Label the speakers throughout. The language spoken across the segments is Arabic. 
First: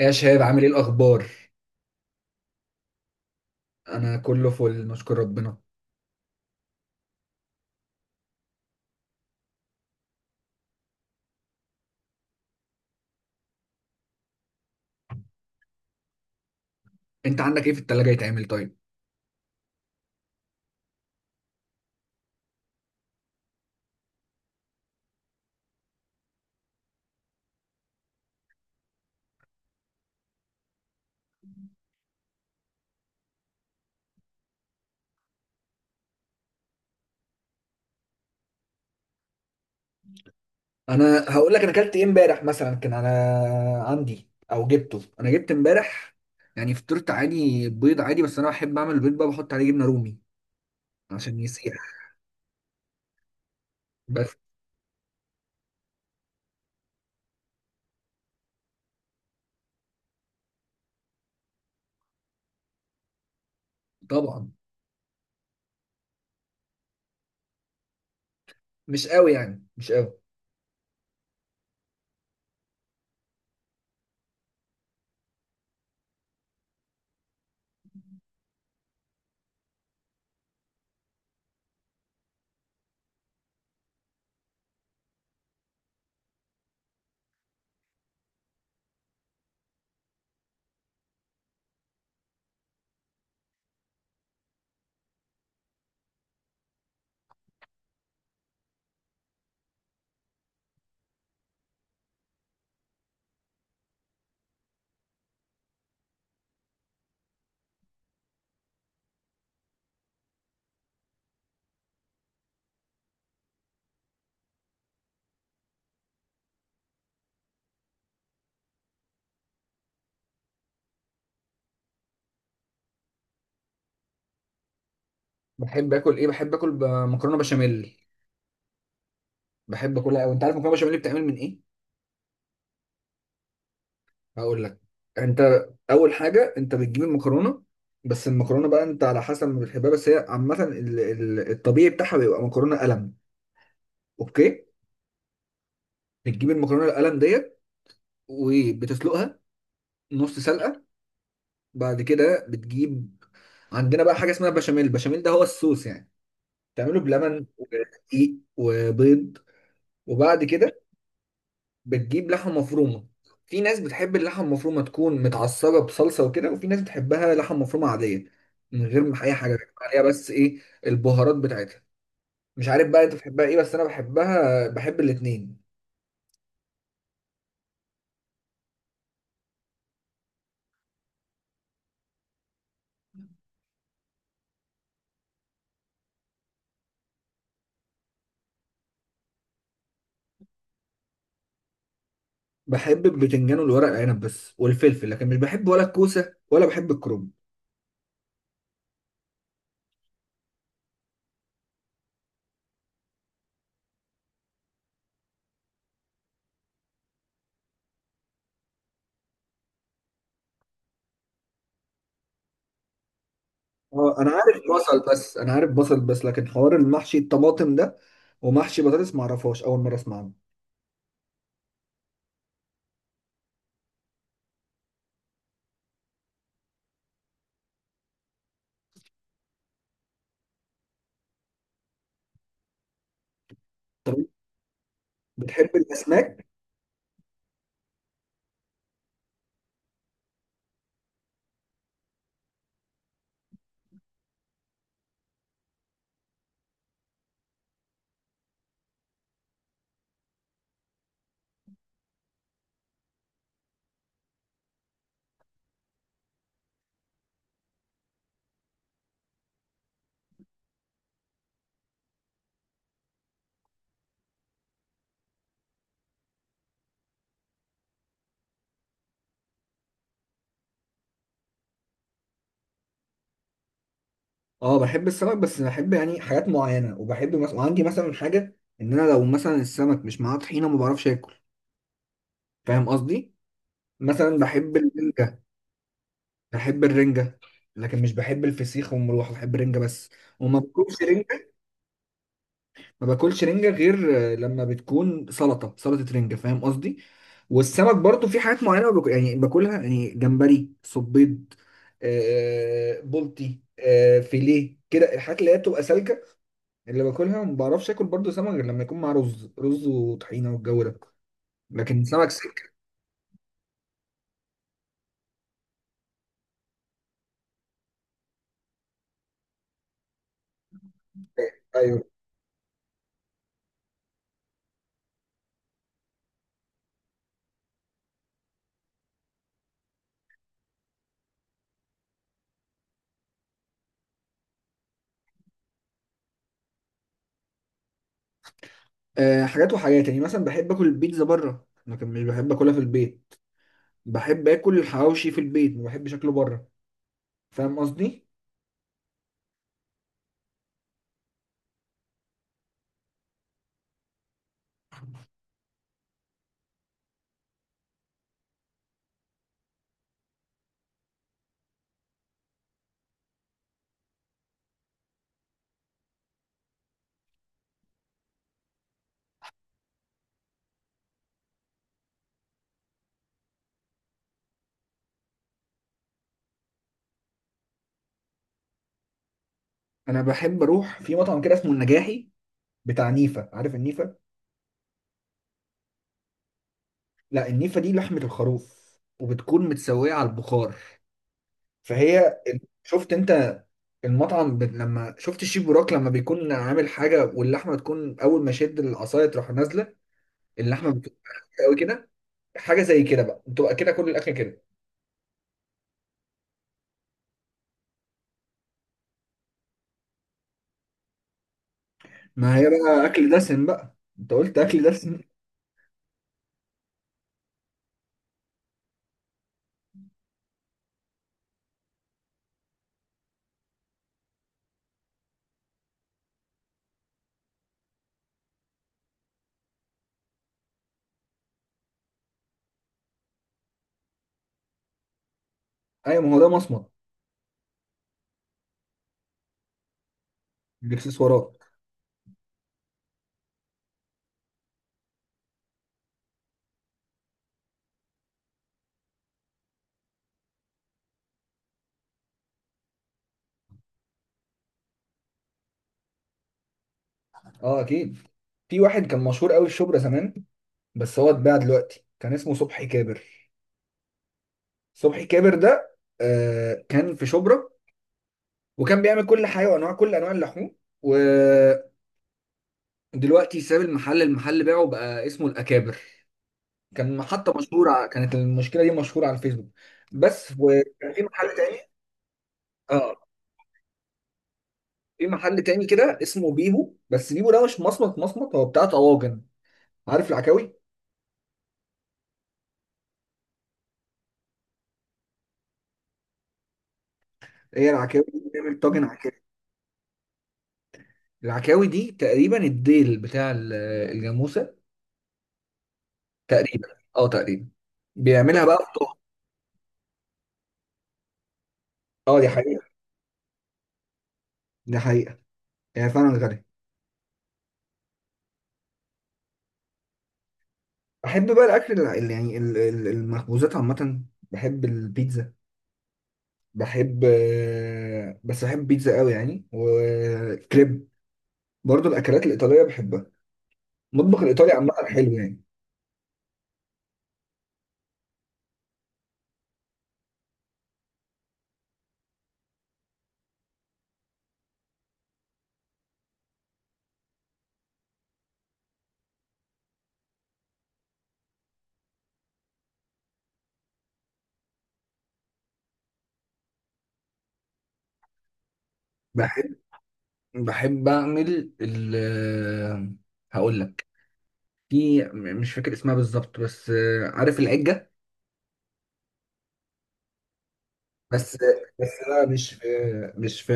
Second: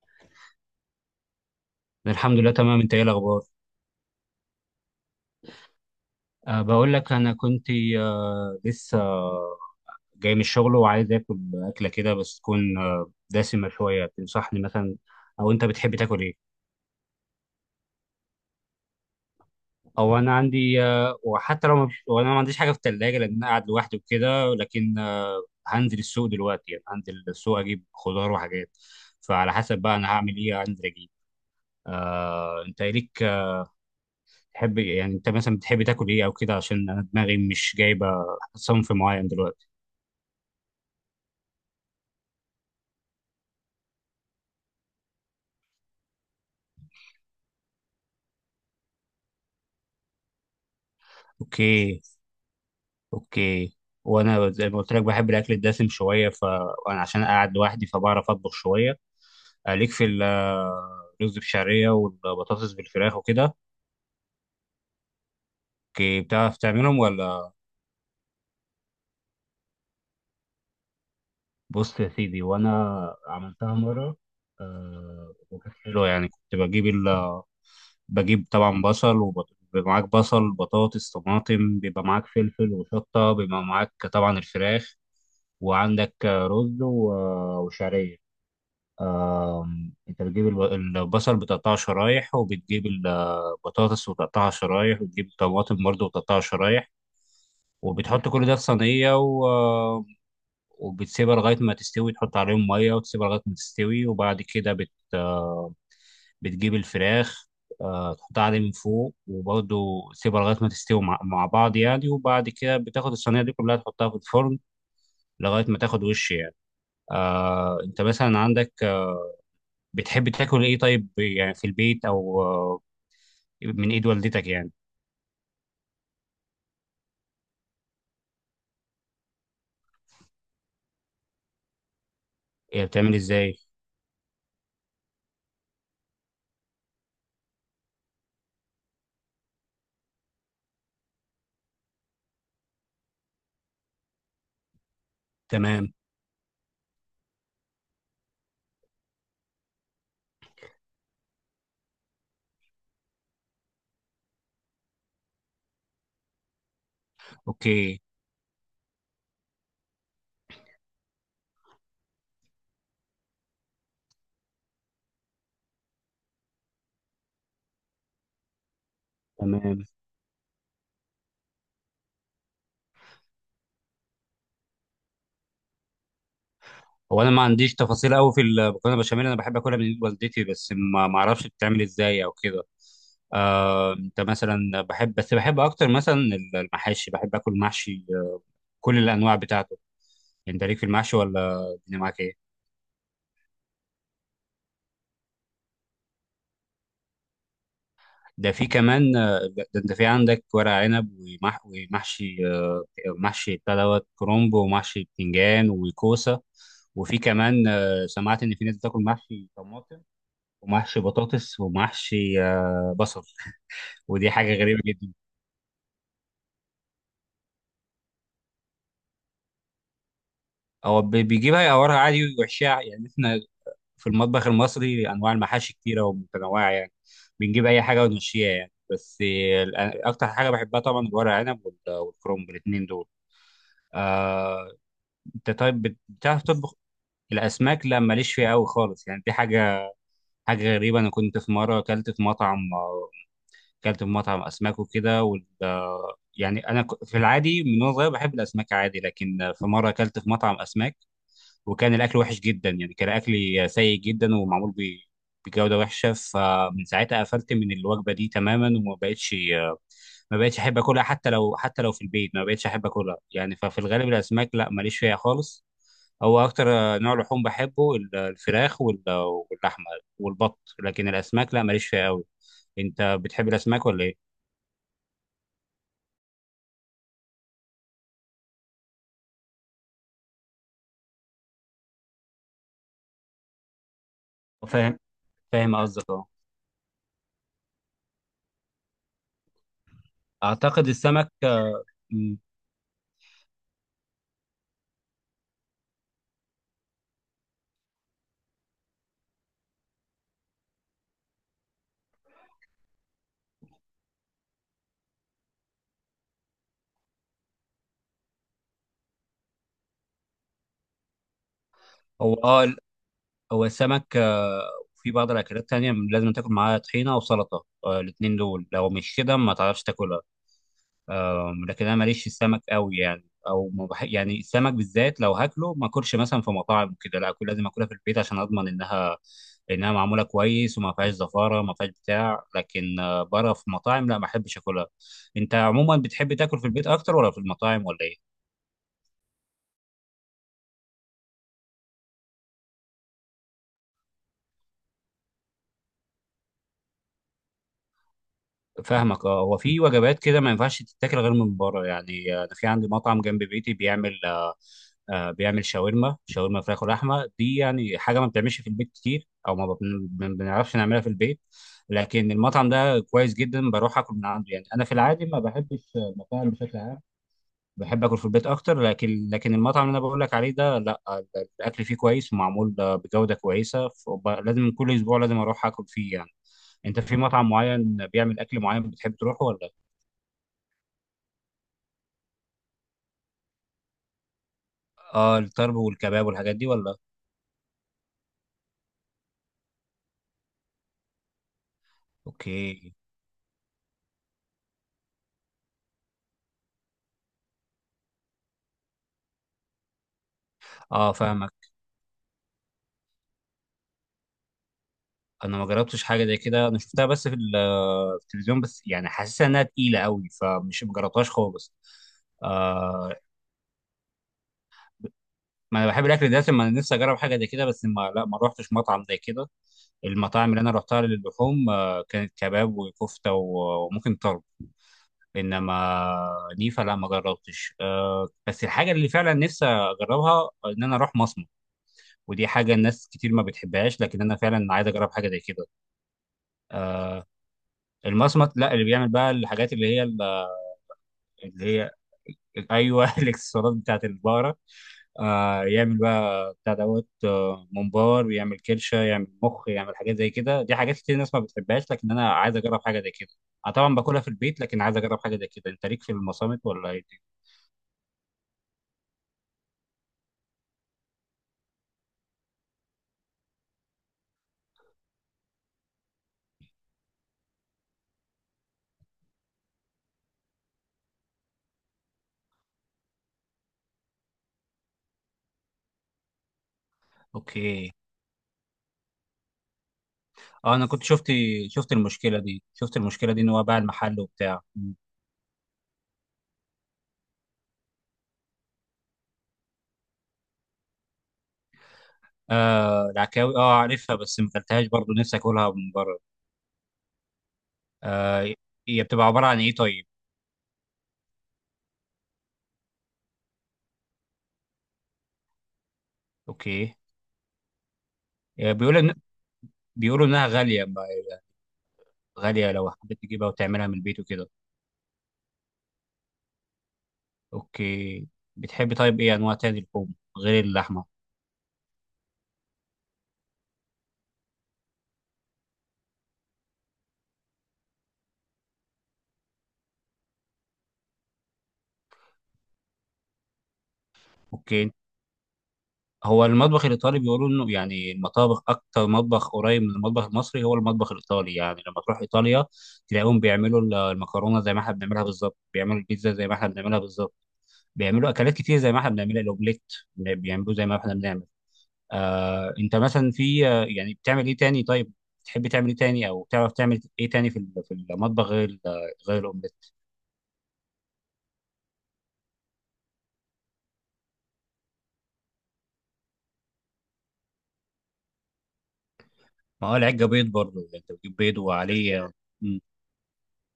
Speaker 1: يا شباب، عامل ايه الاخبار؟
Speaker 2: الحمد لله تمام. انت ايه الاخبار؟
Speaker 1: انا كله فل، نشكر ربنا.
Speaker 2: بقول لك انا كنت لسه جاي من الشغل وعايز اكل اكله كده بس تكون دسمه شويه. تنصحني مثلا؟ او انت بتحب تاكل ايه؟
Speaker 1: انت عندك ايه في التلاجة يتعمل طيب؟
Speaker 2: او انا عندي وحتى لو ما فيش- وانا ما عنديش حاجه في الثلاجه لان انا قاعد لوحدي وكده، لكن هنزل السوق دلوقتي، يعني هنزل السوق اجيب خضار وحاجات، فعلى حسب بقى انا هعمل ايه انزل اجيب. انت إيه ليك تحب؟ يعني انت مثلا بتحب تاكل ايه او كده، عشان انا دماغي مش جايبه صنف معين دلوقتي.
Speaker 1: انا هقول لك انا اكلت ايه امبارح. مثلا كان انا عندي او جبته انا جبت امبارح يعني فطرت عادي، بيض عادي، بس انا بحب اعمل البيض بقى، بحط عليه جبنة رومي عشان يسيح.
Speaker 2: اوكي، اوكي.
Speaker 1: بس
Speaker 2: وانا زي ما قلت لك بحب الاكل الدسم شويه ف وانا عشان قاعد لوحدي فبعرف اطبخ شويه. ليك في الرز بشعريه والبطاطس بالفراخ وكده؟
Speaker 1: طبعا
Speaker 2: اوكي، بتعرف تعملهم ولا؟
Speaker 1: مش قوي، يعني مش قوي.
Speaker 2: بص يا سيدي، وانا عملتها مره آه، وكانت حلوه يعني. كنت بجيب بجيب طبعا بيبقى معاك بصل، بطاطس، طماطم، بيبقى معاك فلفل وشطه، بيبقى معاك طبعا الفراخ، وعندك رز وشعريه. انت بتجيب البصل بتقطعه شرايح، وبتجيب البطاطس وتقطعها شرايح، وبتجيب الطماطم برضه وتقطعها شرايح، وبتحط كل ده في صينية آم، وبتسيبها لغاية ما تستوي، تحط عليهم مية وتسيبها لغاية ما تستوي، وبعد كده بت... آه، بتجيب الفراخ تحطها عليه من فوق، وبرضه تسيبها لغاية ما تستوي مع بعض يعني. وبعد كده بتاخد الصينية دي كلها تحطها في الفرن لغاية ما تاخد وش يعني. انت مثلا عندك بتحب تاكل ايه طيب، يعني في البيت، او من ايد والدتك يعني؟
Speaker 1: بحب اكل ايه؟ بحب اكل مكرونة بشاميل. بحب اكلها قوي. انت عارف مكرونة بشاميل بتعمل من ايه؟
Speaker 2: هي بتعمل ازاي؟
Speaker 1: هقول لك. انت اول حاجه انت بتجيب المكرونه، بس المكرونه بقى انت على حسب ما بتحبها، بس هي عامه الطبيعي بتاعها بيبقى مكرونه قلم. اوكي.
Speaker 2: تمام.
Speaker 1: بتجيب المكرونه القلم ديت وبتسلقها نص سلقه. بعد كده بتجيب، عندنا بقى حاجه اسمها بشاميل. البشاميل ده هو الصوص يعني، تعمله بلبن
Speaker 2: اوكي،
Speaker 1: ودقيق وبيض. وبعد كده بتجيب لحمة مفرومة. في ناس بتحب اللحمة المفرومة تكون متعصرة بصلصة وكده، وفي ناس بتحبها لحمة مفرومة عادية من غير ما أي حاجة بيحط
Speaker 2: تمام.
Speaker 1: عليها بس إيه، البهارات بتاعتها. مش عارف بقى أنت بتحبها إيه، بس أنا بحبها، بحب الاتنين.
Speaker 2: هو انا ما عنديش تفاصيل قوي في المكرونه البشاميل، انا بحب اكلها من ايد والدتي بس ما اعرفش بتتعمل ازاي او كده. انت مثلا بحب بحب اكتر مثلا المحاشي، بحب اكل محشي كل الانواع بتاعته. انت ليك في المحشي ولا الدنيا معاك ايه؟
Speaker 1: بحب البتنجان والورق العنب بس والفلفل، لكن مش بحب ولا الكوسة ولا بحب الكرنب.
Speaker 2: ده في كمان آه، ده ده انت في عندك ورق عنب، ومح ومحشي محشي بتاع دوت كرومب، ومحشي بتنجان وكوسه. وفي كمان سمعت ان في ناس بتاكل محشي طماطم، ومحشي بطاطس، ومحشي بصل.
Speaker 1: اه أنا
Speaker 2: ودي حاجه
Speaker 1: عارف
Speaker 2: غريبه
Speaker 1: بصل
Speaker 2: جدا.
Speaker 1: بس، أنا عارف بصل بس، لكن حوار المحشي الطماطم ده ومحشي بطاطس معرفهاش، أول مرة أسمع عنه.
Speaker 2: هو بيجيبها يقورها عادي ويحشيها يعني. احنا في المطبخ المصري انواع المحاشي كتيره ومتنوعه يعني، بنجيب اي حاجه ونمشيها يعني. بس اكتر حاجه بحبها طبعا الورق عنب والكرومب، الاثنين دول.
Speaker 1: طب
Speaker 2: آه، انت
Speaker 1: بتحب
Speaker 2: طيب بتعرف
Speaker 1: الأسماك؟
Speaker 2: تطبخ؟ الاسماك لا، ماليش فيها قوي خالص يعني. دي حاجه، حاجه غريبه. انا كنت في مره اكلت في مطعم اكلت في مطعم اسماك وكده يعني انا في العادي من وانا صغير بحب الاسماك عادي، لكن في مره اكلت في مطعم اسماك وكان الاكل وحش جدا يعني، كان اكلي سيء جدا ومعمول بجوده وحشه، فمن ساعتها قفلت من الوجبه دي تماما، وما بقتش ما بقتش احب اكلها، حتى لو حتى لو في البيت ما بقتش احب اكلها يعني. ففي الغالب الاسماك لا، ماليش فيها خالص. هو اكتر نوع لحوم بحبه الفراخ واللحمه والبط، لكن الاسماك لا، ماليش فيها قوي. انت بتحب الاسماك ولا ايه؟
Speaker 1: اه بحب السمك، بس بحب يعني حاجات معينه. وبحب مثلا، وعندي مثلا حاجه، ان انا لو مثلا السمك مش معاه طحينه ما بعرفش اكل. فاهم قصدي؟ مثلا بحب
Speaker 2: فاهم،
Speaker 1: الرنجه.
Speaker 2: فاهم قصدك، اه.
Speaker 1: بحب الرنجه لكن مش بحب الفسيخ والمروحه، بحب الرنجه بس. وما
Speaker 2: اعتقد
Speaker 1: باكلش
Speaker 2: السمك
Speaker 1: رنجه،
Speaker 2: مم.
Speaker 1: ما باكلش رنجه غير لما بتكون سلطه، سلطه رنجه. فاهم قصدي؟ والسمك برضو في حاجات معينه باكل، يعني باكلها يعني، جمبري، صبيط، بلطي، فيليه كده، الحاجات اللي هي بتبقى سالكه اللي باكلها. ما بعرفش اكل برضو سمك غير لما يكون مع رز، رز وطحينه والجو ده. لكن سمك
Speaker 2: هو اه،
Speaker 1: سكه،
Speaker 2: هو السمك وفي بعض الأكلات تانية لازم تاكل معاها طحينة وسلطة الاتنين دول، لو مش كده ما تعرفش تاكلها. لكن أنا
Speaker 1: ايوه.
Speaker 2: ماليش في السمك قوي يعني، أو ما بح... يعني السمك بالذات لو هاكله ما أكلش مثلا في مطاعم وكده لا، أكل لازم أكلها في البيت عشان أضمن إنها، إنها معمولة كويس وما فيهاش زفارة، ما فيهاش بتاع. لكن بره في مطاعم لا، ما أحبش أكلها. أنت عموما بتحب تاكل في البيت أكتر ولا في المطاعم، ولا إيه؟
Speaker 1: أه، حاجات وحاجات يعني، مثلا بحب اكل البيتزا بره لكن مش بحب اكلها في البيت. بحب اكل الحواوشي في البيت، ما بحبش اكله بره. فاهم قصدي؟
Speaker 2: فاهمك، اه. هو في وجبات كده ما ينفعش تتاكل غير من بره يعني. انا في عندي مطعم جنب بيتي بيعمل بيعمل شاورما، شاورما فراخ ولحمه. دي يعني حاجه ما بتعملش في البيت كتير، او ما بنعرفش نعملها في البيت. لكن المطعم ده كويس جدا، بروح اكل من عنده يعني. انا في العادي ما بحبش المطاعم بشكل عام، بحب اكل في البيت اكتر. لكن المطعم اللي انا بقول لك عليه ده لا، الاكل فيه كويس ومعمول بجوده كويسه، لازم كل اسبوع لازم اروح اكل فيه يعني. انت في مطعم معين بيعمل اكل معين بتحب تروحه ولا؟
Speaker 1: انا بحب اروح في مطعم كده اسمه النجاحي، بتاع نيفه. عارف النيفه؟
Speaker 2: اه، الطرب والكباب والحاجات دي ولا؟
Speaker 1: لا النيفه دي لحمه الخروف، وبتكون متسويه على البخار. فهي،
Speaker 2: اوكي.
Speaker 1: شفت انت المطعم، لما شفت الشيف بوراك لما بيكون عامل حاجه واللحمه تكون اول ما شد العصايه تروح نازله، اللحمه
Speaker 2: اه،
Speaker 1: بتكون
Speaker 2: فاهمك.
Speaker 1: قوي كده. حاجه زي كده بقى، بتبقى كده كل الاكل كده.
Speaker 2: انا ما جربتش حاجه زي كده، انا شفتها بس في في التلفزيون بس يعني، حاسسها انها تقيله قوي، ما جربتهاش خالص.
Speaker 1: ما هي بقى
Speaker 2: آه،
Speaker 1: اكل دسم بقى، انت قلت اكل دسم.
Speaker 2: ما انا بحب الاكل ده، ما انا نفسي اجرب حاجه زي كده. بس ما لا ما روحتش مطعم زي كده. المطاعم اللي انا روحتها للحوم آه، كانت كباب وكفته وممكن طرب، انما نيفا لا، ما جربتش. أه، بس الحاجه اللي فعلا نفسي اجربها ان انا اروح مصمت. ودي حاجه الناس كتير ما بتحبهاش، لكن انا فعلا عايز اجرب حاجه زي كده.
Speaker 1: ايوه، ما هو ده مصمت.
Speaker 2: المصمت لا، اللي بيعمل بقى الحاجات
Speaker 1: الاكسسوارات.
Speaker 2: اللي هي، ايوه الاكسسوارات بتاعت البقره. آه، يعمل بقى بتاع دوت آه، ممبار، يعمل كرشه، يعمل مخ، يعمل حاجات زي كده. دي حاجات كتير الناس ما بتحبهاش، لكن انا عايز اجرب حاجه زي كده. انا طبعا باكلها في البيت، لكن عايز اجرب حاجه زي كده. انت ليك في المصامت ولا ايه؟
Speaker 1: اه اكيد. في واحد كان مشهور قوي في شبرا زمان، بس هو اتباع دلوقتي، كان اسمه صبحي كابر. صبحي كابر ده آه كان في شبرا، وكان بيعمل كل حاجه وانواع، كل انواع اللحوم. و… دلوقتي ساب المحل، المحل باعه بقى اسمه الأكابر. كان محطة مشهورة،
Speaker 2: اوكي.
Speaker 1: كانت المشكلة دي مشهورة على الفيسبوك بس.
Speaker 2: اه، انا كنت
Speaker 1: وكان في
Speaker 2: شفت،
Speaker 1: محل
Speaker 2: شفت
Speaker 1: تاني.
Speaker 2: المشكله دي، شفت
Speaker 1: اه
Speaker 2: المشكله دي ان هو باع المحل وبتاع. مم.
Speaker 1: في محل تاني كده اسمه بيبو، بس بيبو ده مش مصمت مصمت، هو بتاع طواجن. عارف العكاوي؟
Speaker 2: آه، العكاوي، اه عارفها بس ما اكلتهاش برضه، نفسي اكلها من بره.
Speaker 1: هي العكاوي دي،
Speaker 2: آه،
Speaker 1: بتعمل
Speaker 2: هي
Speaker 1: طاجن
Speaker 2: بتبقى
Speaker 1: عكاوي.
Speaker 2: عباره عن ايه طيب؟
Speaker 1: العكاوي دي تقريبا الديل بتاع الجاموسة تقريبا.
Speaker 2: اوكي.
Speaker 1: اه تقريبا. بيعملها
Speaker 2: آه،
Speaker 1: بقى في
Speaker 2: بيقولوا إن،
Speaker 1: طاجن.
Speaker 2: بيقولوا انها غاليه
Speaker 1: اه دي
Speaker 2: غاليه
Speaker 1: حقيقة.
Speaker 2: لو حبيت تجيبها وتعملها من البيت وكده.
Speaker 1: دي حقيقة، هي فعلا غالية.
Speaker 2: اوكي. بتحبي طيب ايه انواع تاني لحوم غير اللحمه؟
Speaker 1: بحب بقى الأكل اللي يعني المخبوزات عامة. بحب البيتزا. بحب بس بحب بيتزا قوي يعني، وكريب. برضو الاكلات الايطاليه بحبها، المطبخ الايطالي
Speaker 2: اوكي.
Speaker 1: عامه حلو يعني.
Speaker 2: هو المطبخ الإيطالي بيقولوا إنه يعني المطابخ أكتر مطبخ قريب من المطبخ المصري هو المطبخ الإيطالي يعني. لما تروح إيطاليا تلاقيهم بيعملوا المكرونة زي ما إحنا بنعملها بالظبط، بيعملوا البيتزا زي ما إحنا بنعملها بالظبط، بيعملوا أكلات كتير زي ما إحنا بنعملها، الأومليت بيعملوه زي ما إحنا بنعمل. آه، أنت مثلا في يعني بتعمل إيه تاني طيب؟ تحب تعمل إيه تاني، أو تعرف تعمل إيه تاني في في المطبخ غير غير الأومليت؟
Speaker 1: بحب بحب اعمل ال، هقول لك. في، مش فاكر اسمها بالظبط، بس عارف العجه؟
Speaker 2: ما هو العجة بيض برضه يعني، أنت بتجيب
Speaker 1: بس،
Speaker 2: بيض
Speaker 1: بس
Speaker 2: وعليه
Speaker 1: لا مش
Speaker 2: مم.
Speaker 1: في مش في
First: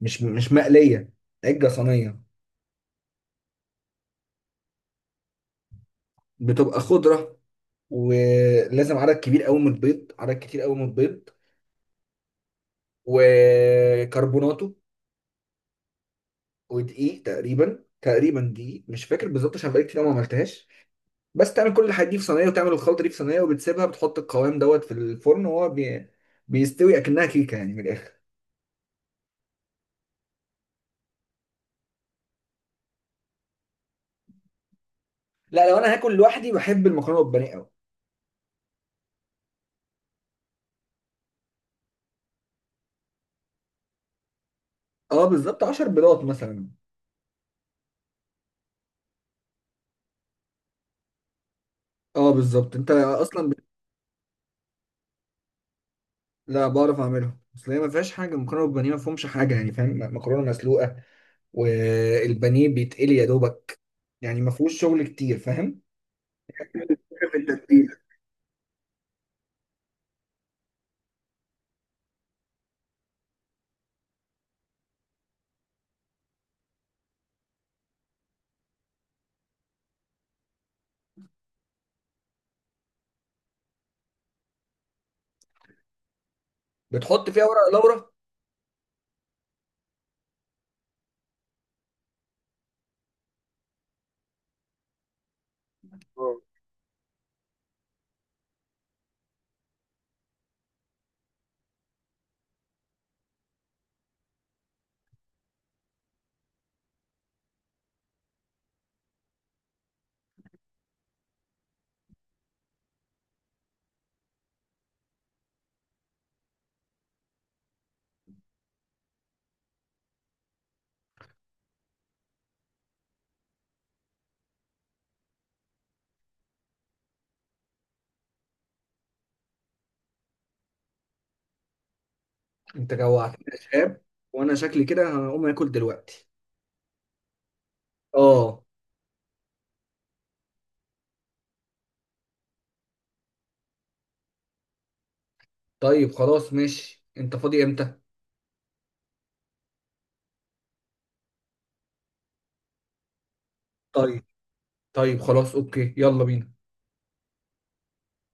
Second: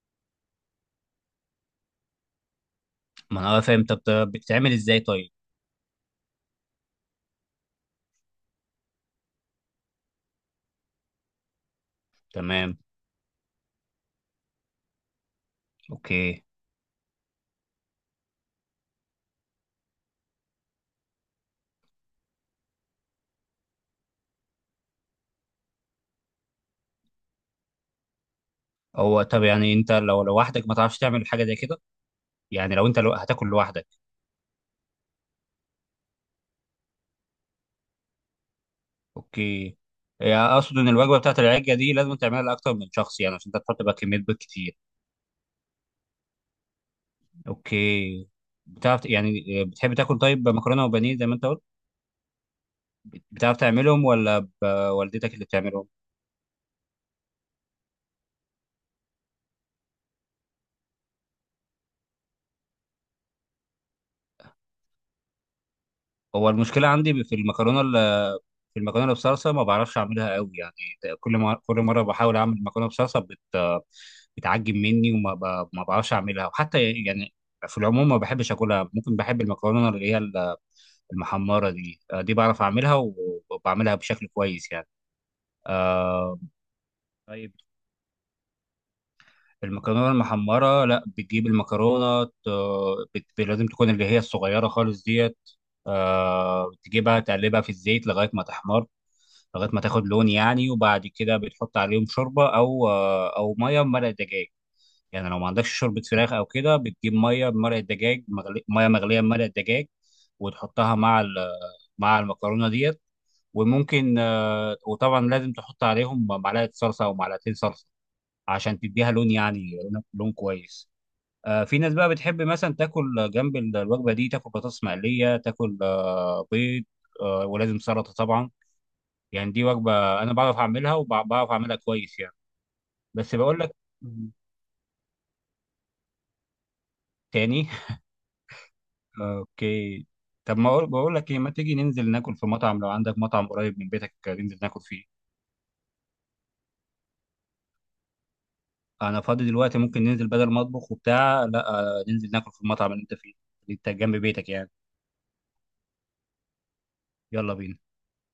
Speaker 1: مش مش مقليه، عجه صينيه.
Speaker 2: ما أنا فاهم. طب بتعمل إزاي طيب؟
Speaker 1: بتبقى خضره، ولازم عدد كبير قوي من البيض، عدد كتير قوي من البيض.
Speaker 2: تمام.
Speaker 1: وكربوناتو،
Speaker 2: اوكي.
Speaker 1: ودقيق تقريبا، تقريبا دقيق مش فاكر بالظبط عشان بقالي كتير أوي ما عملتهاش. بس تعمل كل الحاجات دي في صينيه، وتعمل الخلطه دي في صينيه، وبتسيبها، بتحط القوام دوت في الفرن وهو بيستوي اكنها كيكه يعني من الاخر.
Speaker 2: هو طب يعني انت لو لوحدك ما تعرفش تعمل حاجه زي كده، يعني لو انت لو هتاكل لوحدك.
Speaker 1: لا لو انا هاكل لوحدي بحب المكرونه بالبانيه قوي.
Speaker 2: اوكي. يعني اقصد ان الوجبه بتاعت العجه دي لازم تعملها لاكتر من شخص يعني، عشان انت تحط بقى كميه بيض كتير.
Speaker 1: اه بالظبط 10 بيضات مثلا.
Speaker 2: اوكي. بتعرف يعني، بتحب تاكل طيب مكرونه وبانيه زي ما انت قلت؟
Speaker 1: اه بالظبط، انت اصلا
Speaker 2: بتعرف تعملهم ولا والدتك اللي بتعملهم؟
Speaker 1: لا بعرف اعملها، اصل هي ما فيهاش حاجه، المكرونه بالبانيه ما فيهمش حاجه يعني، فاهم؟ مكرونه مسلوقه والبانيه بيتقلي يا دوبك، يعني ما فيهوش شغل كتير، فاهم؟
Speaker 2: هو المشكله عندي في
Speaker 1: في
Speaker 2: المكرونه،
Speaker 1: التتبيله.
Speaker 2: في المكرونه بصلصه ما بعرفش اعملها قوي يعني. كل ما كل مره بحاول اعمل مكرونه بصلصه بتعجب مني ما بعرفش اعملها. وحتى يعني في العموم ما بحبش اكلها. ممكن بحب المكرونه اللي هي المحمره دي، آه، دي بعرف اعملها وبعملها بشكل كويس يعني. آه،
Speaker 1: بتحط فيها ورق لورا.
Speaker 2: المكرونه المحمره، لا بتجيب المكرونه، لازم تكون اللي هي الصغيره خالص ديت. آه، تجيبها تقلبها في الزيت لغايه ما تحمر، لغايه ما تاخد لون يعني. وبعد كده بتحط عليهم شوربه، او ميه بمرق دجاج. يعني لو ما عندكش شوربه فراخ او كده بتجيب ميه بمرق الدجاج ميه مغليه بمرق الدجاج، وتحطها مع مع المكرونه ديت. وممكن وطبعا لازم تحط عليهم معلقه صلصه او معلقتين صلصه عشان تديها لون يعني، لون كويس. في ناس بقى بتحب مثلا تاكل جنب الوجبه دي تاكل بطاطس مقليه، تاكل بيض، ولازم سلطه طبعا. يعني دي وجبه انا بعرف اعملها وبعرف اعملها كويس يعني.
Speaker 1: انت
Speaker 2: بس
Speaker 1: جوعتني يا
Speaker 2: بقول لك
Speaker 1: شباب، وانا شكلي كده هقوم اكل دلوقتي.
Speaker 2: تاني
Speaker 1: اه.
Speaker 2: اوكي. طب ما أقول- بقول لك ايه، ما تيجي ننزل ناكل في مطعم؟ لو عندك مطعم قريب من بيتك ننزل ناكل فيه.
Speaker 1: طيب خلاص ماشي، انت فاضي امتى؟
Speaker 2: انا فاضي دلوقتي، ممكن ننزل بدل ما اطبخ وبتاع. لا ننزل ناكل في المطعم اللي انت فيه، اللي انت جنب
Speaker 1: طيب،
Speaker 2: بيتك يعني.
Speaker 1: طيب خلاص اوكي، يلا بينا.
Speaker 2: يلا بينا.